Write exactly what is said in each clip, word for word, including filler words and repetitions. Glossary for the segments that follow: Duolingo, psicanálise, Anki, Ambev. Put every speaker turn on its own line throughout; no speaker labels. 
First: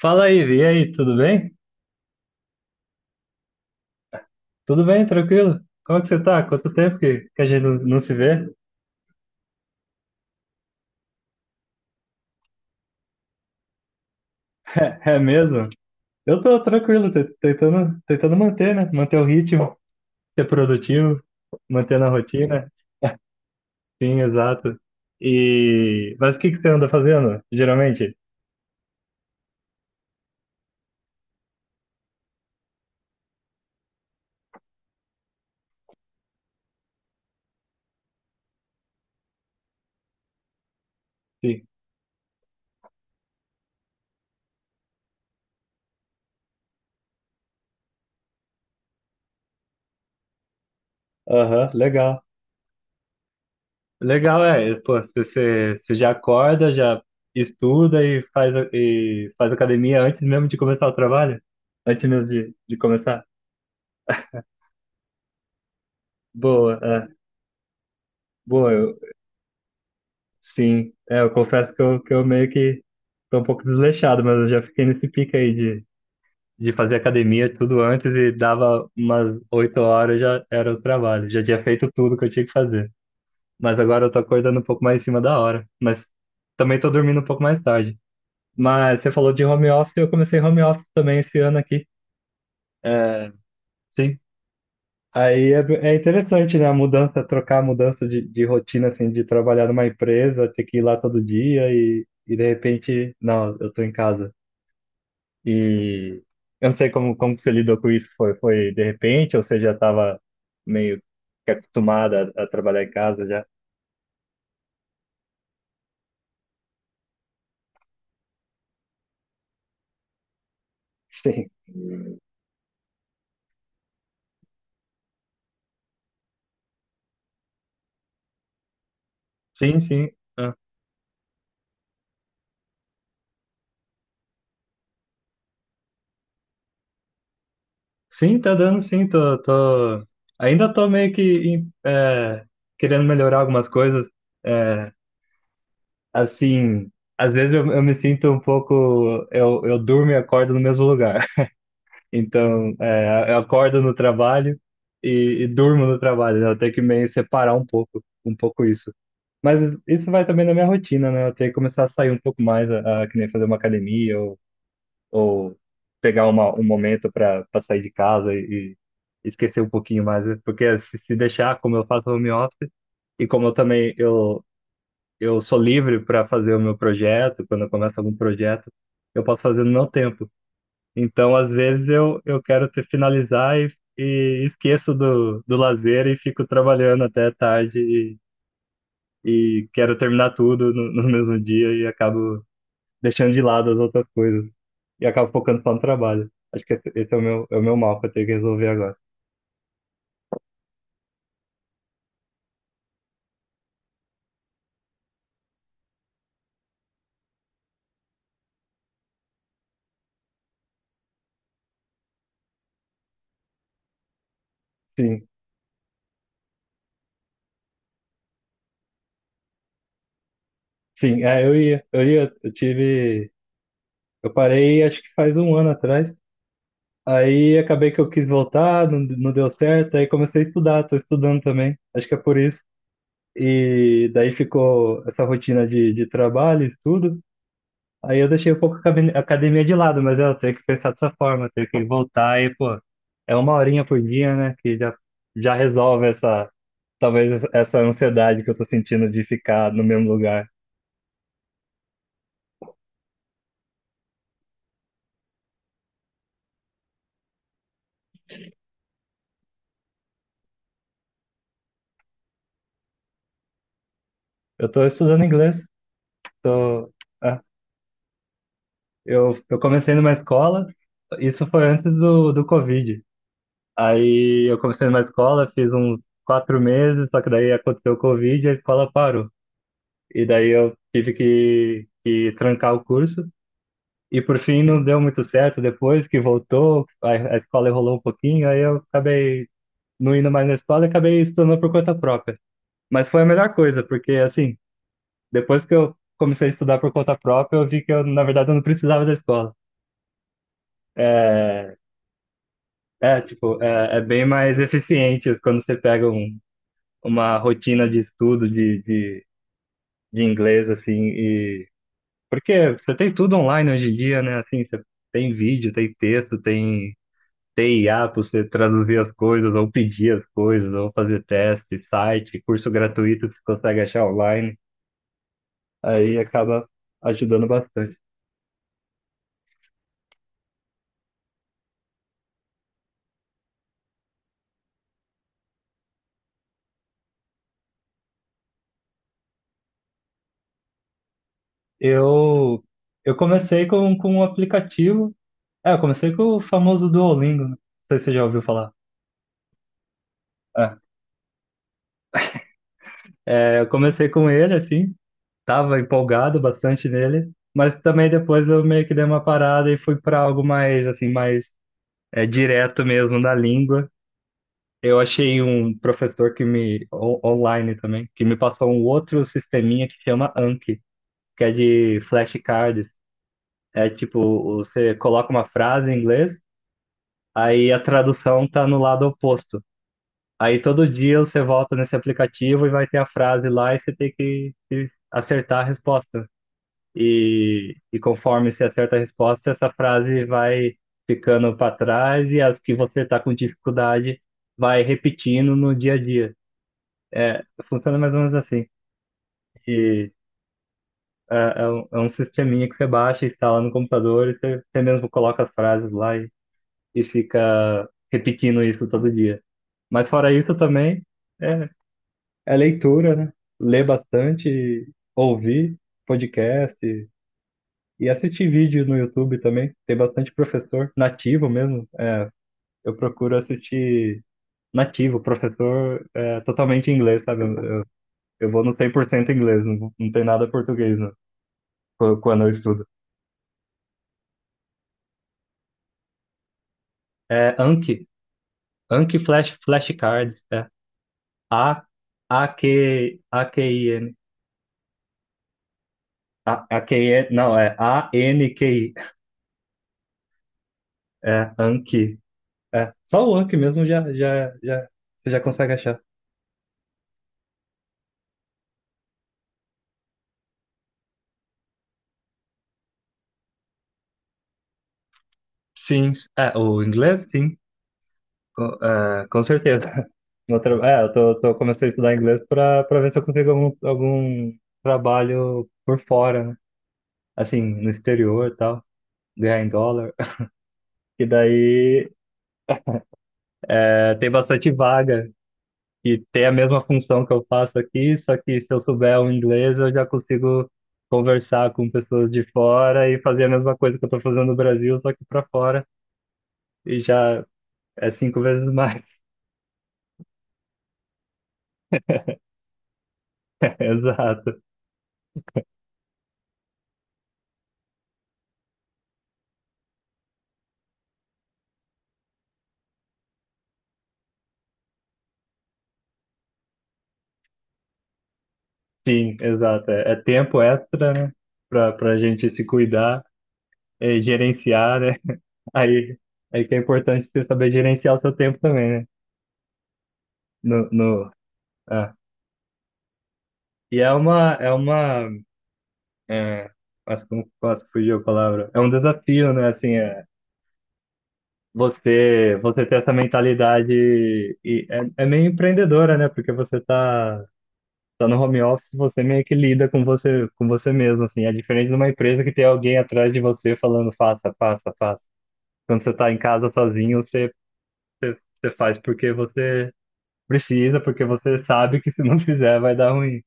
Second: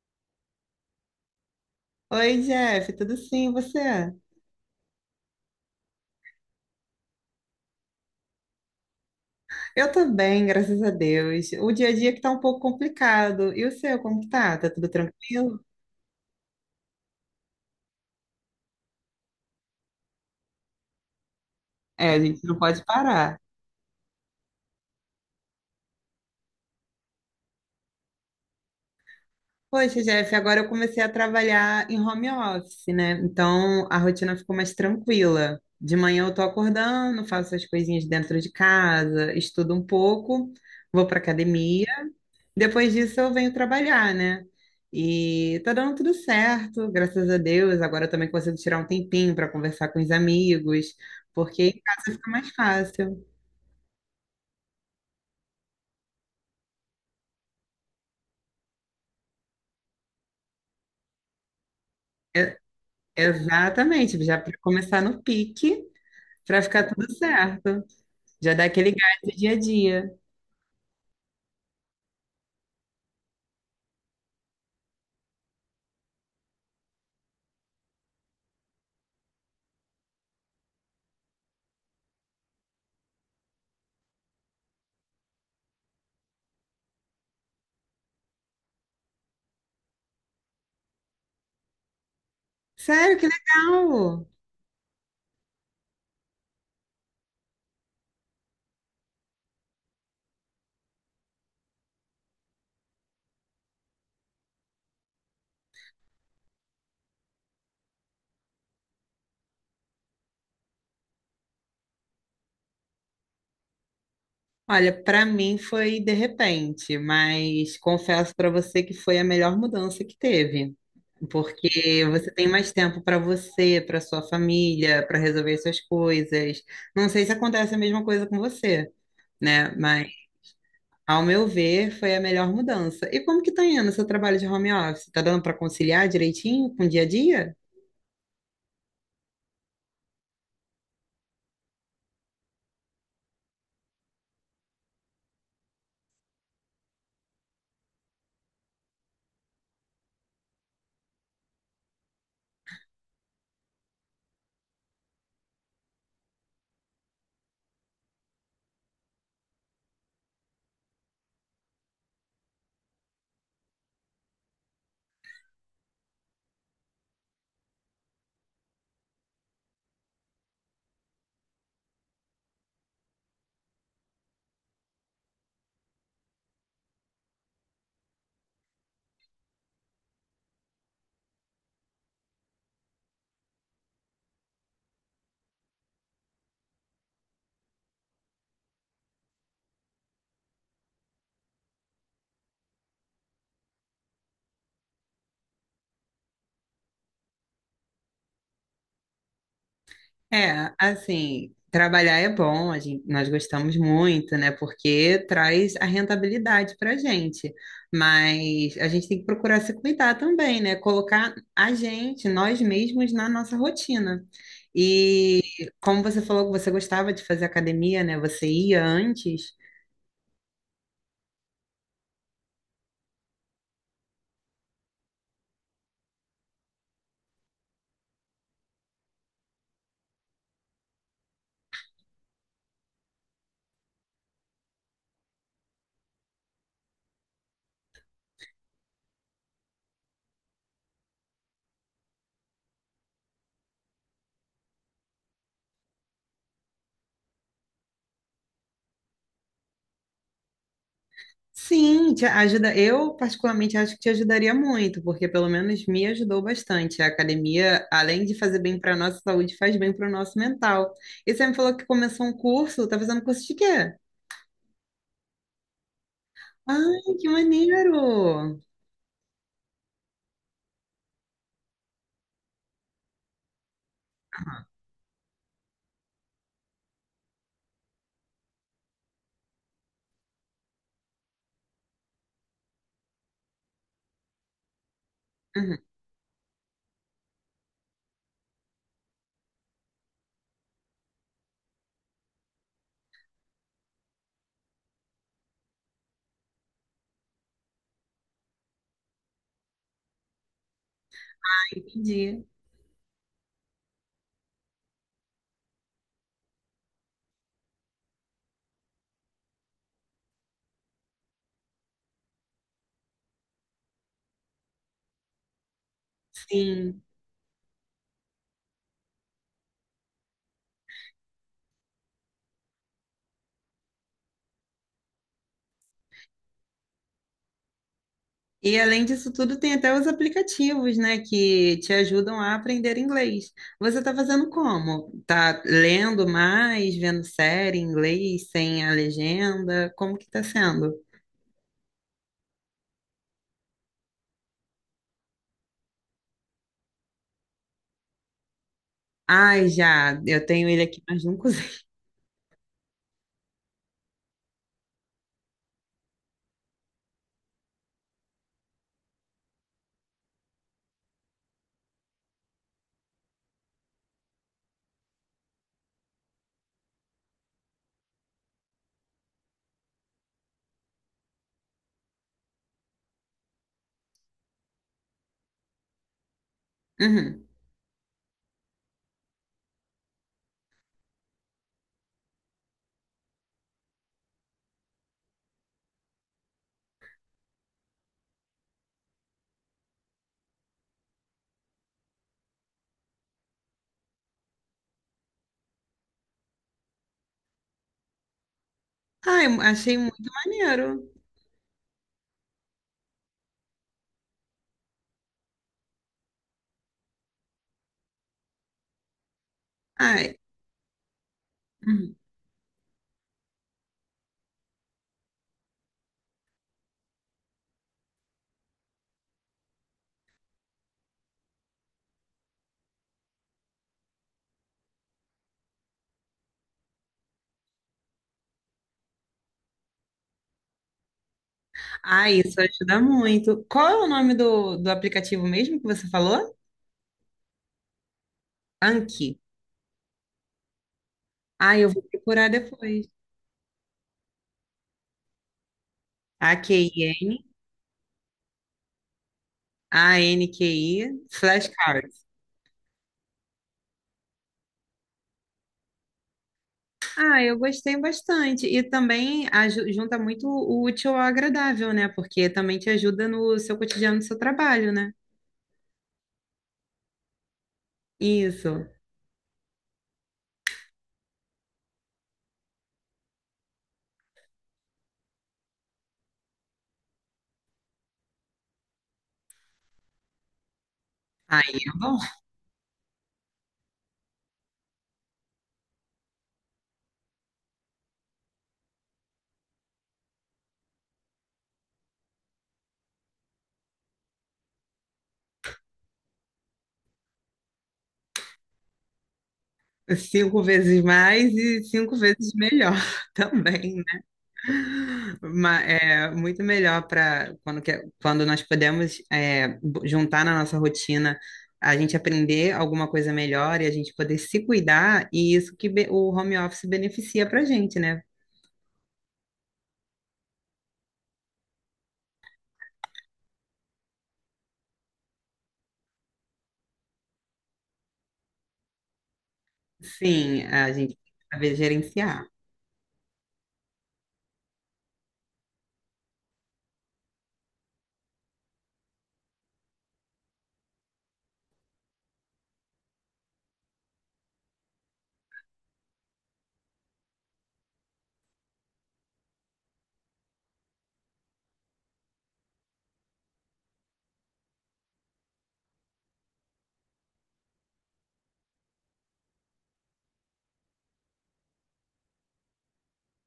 Fala aí, Vi. E aí, tudo bem?
Oi, Jeff, tudo sim, e você?
Tudo bem, tranquilo? Como é que você tá? Quanto tempo que, que a gente não, não se vê?
Eu tô bem, graças a Deus. O dia a dia que tá um pouco complicado. E o seu, como que tá? Tá tudo
É,
tranquilo?
mesmo? Eu tô tranquilo, te- tentando, tentando manter, né? Manter o ritmo, ser produtivo, mantendo a
É, a gente não
rotina.
pode parar.
Sim, exato. E mas o que que você anda fazendo, geralmente?
Poxa, Jeff, agora eu comecei a trabalhar em home office, né? Então a rotina ficou mais tranquila. De manhã eu tô acordando, faço as coisinhas dentro de casa, estudo um pouco, vou pra
Sim.
academia. Depois disso eu venho trabalhar, né? E tá dando tudo certo, graças a Deus. Agora eu também consigo tirar um tempinho para conversar com os amigos, porque
Aham,
em casa
legal.
fica mais fácil.
Legal, é. Pô, você, você você já acorda, já estuda e faz, e faz academia antes mesmo de começar o trabalho? Antes mesmo de,
É-
de começar?
Exatamente, já para começar no pique, para
Boa,
ficar
é.
tudo certo. Já dá
Boa,
aquele
eu,
gás do dia a dia.
sim. É, eu confesso que eu, que eu meio que tô um pouco desleixado, mas eu já fiquei nesse pique aí de, de fazer academia tudo antes e dava umas oito horas já era o trabalho. Já tinha feito tudo que eu tinha que fazer. Mas agora eu tô acordando um pouco mais em cima da hora. Mas também tô dormindo um pouco mais tarde. Mas você falou de home office, eu comecei home office também esse ano aqui.
Sério, que
É, sim,
legal!
aí é, é interessante, né? A mudança, trocar a mudança de, de rotina, assim, de trabalhar numa empresa, ter que ir lá todo dia e, e de repente, não, eu tô em casa. E eu não sei como, como que você lidou com isso. Foi, foi de repente ou você já estava meio que acostumada a, a trabalhar em casa já?
Olha, para mim foi de repente, mas confesso para você que foi a melhor mudança que teve,
Sim,
porque você tem mais tempo para você, para sua família, para resolver suas coisas. Não sei se acontece a mesma coisa com você, né?
sim, sim.
Mas
Ah.
ao meu ver, foi a melhor mudança. E como que tá indo o seu trabalho de home office? Tá dando para conciliar direitinho com o dia a dia?
Sim, tá dando sim. Tô, tô... Ainda tô meio que em- é, querendo melhorar algumas coisas. Assim, às vezes eu, eu me sinto um pouco. Eu, eu durmo e acordo no mesmo lugar. Então, é, eu acordo no trabalho e, e durmo no trabalho, né? Eu tenho que meio separar um pouco, um pouco isso. Mas isso vai também na minha rotina, né? Eu tenho que começar a sair um pouco mais, a, a, que nem fazer uma academia ou, ou pegar uma, um momento para sair de casa e, e esquecer um pouquinho mais. Né? Porque se, se deixar, como eu faço home office, e como eu também eu, eu sou livre para fazer o meu projeto, quando eu começo algum projeto, eu posso fazer no meu tempo. Então, às vezes, eu, eu quero te finalizar e, e esqueço do, do lazer e fico trabalhando até tarde e, e quero terminar tudo no, no mesmo dia e acabo deixando de lado as outras coisas e acabo focando só no trabalho. Acho que esse esse é o meu, é o meu mal que eu tenho que resolver agora.
É, assim, trabalhar é bom, a gente, nós gostamos muito, né? Porque traz a rentabilidade para gente. Mas a gente tem que procurar se cuidar também, né? Colocar a gente, nós mesmos, na nossa rotina.
Sim,
E como você falou que você gostava de fazer academia, né? Você ia antes.
sim, é, eu ia, eu ia, eu tive, eu parei acho que faz um ano atrás. Aí acabei que eu quis voltar, não, não deu certo, aí comecei a estudar, tô estudando também, acho que é por isso. E daí ficou essa rotina de, de trabalho, estudo. Aí eu deixei um pouco a academ- a academia de lado, mas eu tenho que pensar dessa forma, tenho que voltar e, pô, é uma horinha por dia, né, que já, já resolve essa, talvez essa ansiedade que eu tô sentindo de ficar no mesmo lugar.
Sim, te ajuda. Eu particularmente acho que te ajudaria muito, porque pelo menos me ajudou bastante. A academia, além de fazer bem para a nossa saúde, faz bem para o nosso mental. E você me falou que começou um curso, tá fazendo curso de quê?
Eu tô estudando inglês, tô,
Ai, que
é,
maneiro!
eu, eu comecei numa escola, isso foi antes do, do Covid. Aí eu comecei numa escola, fiz uns quatro meses, só que daí aconteceu o Covid e a escola parou. E daí eu tive que, que trancar o curso. E por fim não deu muito certo
Uhum,
depois que voltou, a, a escola enrolou um pouquinho, aí eu acabei não indo mais na escola e acabei estudando por conta própria. Mas foi a melhor coisa, porque assim, depois que eu comecei a estudar por conta própria, eu vi que eu, na verdade, eu não precisava da escola. É,
entendi.
é tipo, é, é bem mais eficiente quando você pega um uma rotina de estudo de, de, de inglês, assim, e... Porque você tem tudo online hoje em dia, né? Assim, você tem vídeo, tem texto, tem,
Sim.
tem I A para você traduzir as coisas, ou pedir as coisas, ou fazer teste, site, curso gratuito que você consegue achar online. Aí acaba ajudando bastante.
E além disso tudo, tem até os aplicativos, né, que te ajudam a aprender inglês. Você está fazendo como? Tá lendo mais, vendo série em inglês sem a legenda? Como que tá sendo?
Eu, eu comecei com, com um aplicativo. É, eu comecei com o famoso Duolingo, né? Não sei se você já ouviu falar.
Ai, já, eu tenho ele aqui, mas não usei.
É, eu comecei com ele, assim, tava empolgado bastante nele, mas também depois eu meio que dei uma parada e fui para algo mais assim, mais é, direto mesmo da língua. Eu achei um professor que me on- online também, que me passou um outro sisteminha que chama Anki, que é de flashcards. É tipo, você coloca uma frase em inglês,
Uhum.
aí a tradução tá no lado oposto. Aí todo dia você volta nesse aplicativo e vai ter a frase lá e você tem que que acertar a resposta. E, e conforme você acerta a resposta, essa frase vai ficando para trás e as que você está com dificuldade vai repetindo no dia a dia. É, funciona mais ou menos assim.
Ai, achei
E
muito maneiro.
é, é um, é um sisteminha que você baixa, instala no computador e você, você mesmo coloca as frases lá e, e fica repetindo isso todo dia. Mas fora
Ai,
isso também é,
uhum.
é leitura, né? Ler bastante, ouvir podcast, e assistir vídeo no YouTube também. Tem bastante professor nativo mesmo. Eu procuro assistir nativo, professor é, totalmente em inglês, sabe? Eu, eu, eu vou no cem por cento inglês, não, não tem nada português né, qu-
Ai,
quando eu
isso
estudo.
ajuda muito. Qual é o nome do, do aplicativo mesmo que você falou?
É Anki, Anki
Anki.
Flash, Flashcards, é A,
Ai, eu vou
A,
procurar depois.
Q, A, Q, I, N. A, A, Q, I,
A Q I N,
não, é A N Q I.
A N Q I,
É Anki.
flashcards.
É, só o Anki mesmo já, já, já, você já consegue achar.
Ah, eu gostei bastante. E também aju- junta muito o útil ao agradável, né? Porque também te ajuda no seu cotidiano, no seu trabalho, né?
Sim, é, o inglês, sim. Co-
Isso.
é, com certeza. Meu tra- é, eu tô, tô comecei a estudar inglês para para ver se eu consigo algum, algum trabalho por fora, né? Assim, no exterior e tal, ganhar em dólar. E
Aí é
daí
bom.
é, tem bastante vaga que tem a mesma função que eu faço aqui, só que se eu souber o inglês, eu já consigo conversar com pessoas de fora e fazer a mesma coisa que eu tô fazendo no Brasil, só que para fora. E já é cinco vezes mais.
Cinco vezes mais e cinco vezes melhor também, né?
Exato.
Ma- é muito melhor para quando, que- quando nós podemos é, bo- juntar na nossa rotina, a gente aprender alguma coisa melhor e a gente poder se cuidar, e isso que be- o home office beneficia para a gente, né?
Sim, exato. É, é tempo extra, né? Pra, pra gente se cuidar, é, gerenciar, né? Aí, aí que é importante você saber gerenciar o seu tempo também, né?
Sim,
No,
a gente
no,
saber
ah.
gerenciar.
E é uma, é uma, é, acho que não posso fugir a palavra. É um desafio, né? Assim, é, você, você ter essa mentalidade e é, é meio empreendedora, né? Porque você tá, tá no home office, você meio que lida com você, com você mesmo, assim. É diferente de uma empresa que tem alguém atrás de você falando faça, faça, faça. Quando você tá em casa sozinho, você, você faz porque você precisa, porque você sabe que se não fizer vai dar ruim.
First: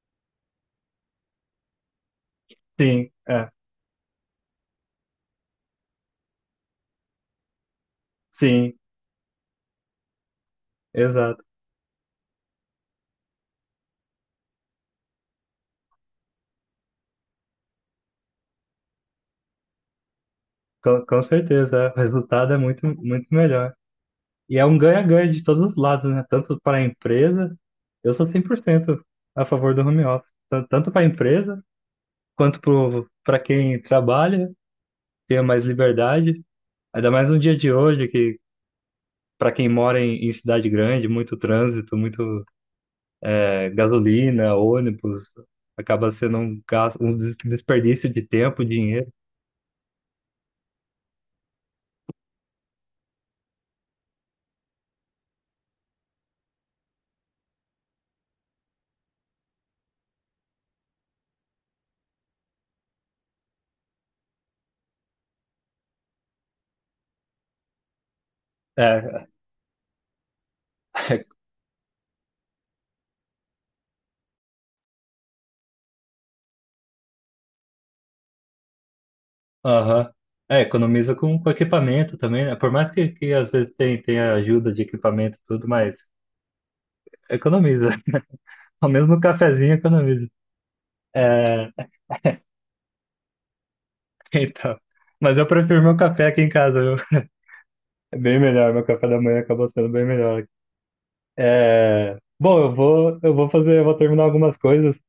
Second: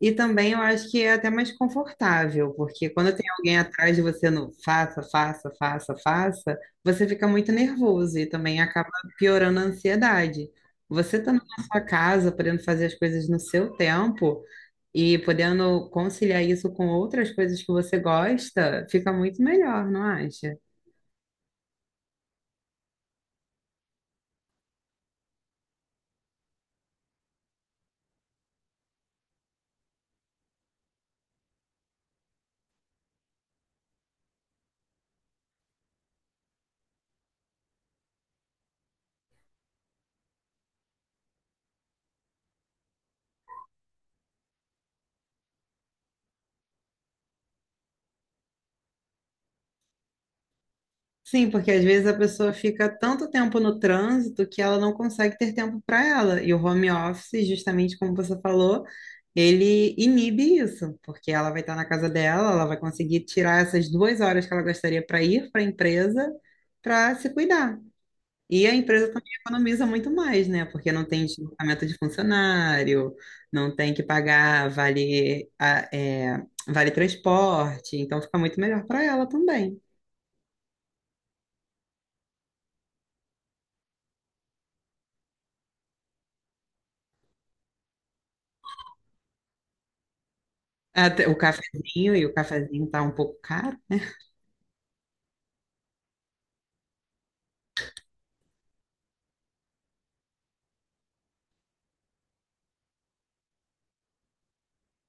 E também eu acho que é até mais confortável, porque
Sim,
quando tem
é.
alguém atrás de você no faça, faça, faça, faça, você fica muito nervoso e também
Sim,
acaba piorando a ansiedade. Você estando
exato.
na sua casa, podendo fazer as coisas no seu tempo e podendo conciliar isso com outras coisas que você gosta, fica muito melhor, não acha?
Com, com certeza. É. O resultado é muito, muito melhor. E é um ganha-ganha de todos os lados, né? Tanto para a empresa, eu sou cem por cento a favor do home office. Tan- Tanto para a empresa, quanto para quem trabalha, tenha mais liberdade. Ainda mais no dia de hoje, que para quem mora em, em cidade grande, muito trânsito, muito gasolina, ônibus, acaba sendo um gasto, um des- desperdício de tempo, dinheiro.
Sim, porque às vezes a pessoa fica tanto tempo no trânsito que ela não consegue ter tempo para ela. E o home office, justamente como você falou, ele inibe isso, porque ela vai estar na casa dela, ela vai conseguir tirar essas duas horas que ela gostaria para ir para a empresa para se cuidar. E a empresa
É,
também economiza muito mais, né? Porque não tem deslocamento de funcionário, não tem que pagar vale, a- é, vale transporte, então fica muito melhor para ela também.
aham. É, economiza com, com equipamento também, né? Por mais que, que às vezes tem, tenha ajuda de equipamento e tudo, mas economiza. Ao menos no cafezinho economiza.
Até o
É,
cafezinho, e o cafezinho tá um pouco caro.
então. Mas eu prefiro meu café aqui em casa, viu? É bem melhor, meu café da manhã acabou sendo bem melhor. É, bom, eu vou, eu vou fazer, eu vou terminar algumas coisas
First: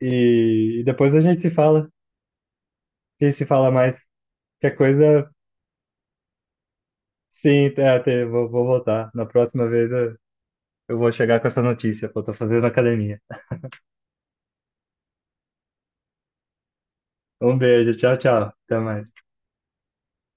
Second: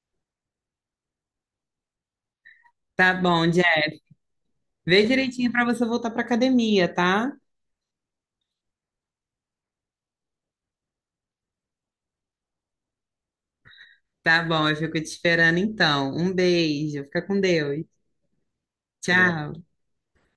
e, e depois a gente se fala.
Tá
A gente se
bom,
fala
Jeff.
mais. Qualquer
Vê
coisa,
direitinho pra você voltar pra academia, tá?
sim, é, te- vou, vou voltar. Na próxima vez eu, eu vou chegar com essa notícia, que eu tô fazendo academia.
Tá bom, eu fico te esperando então. Um beijo, fica com
Um
Deus.
beijo, tchau, tchau. Até mais.
Tá Tchau.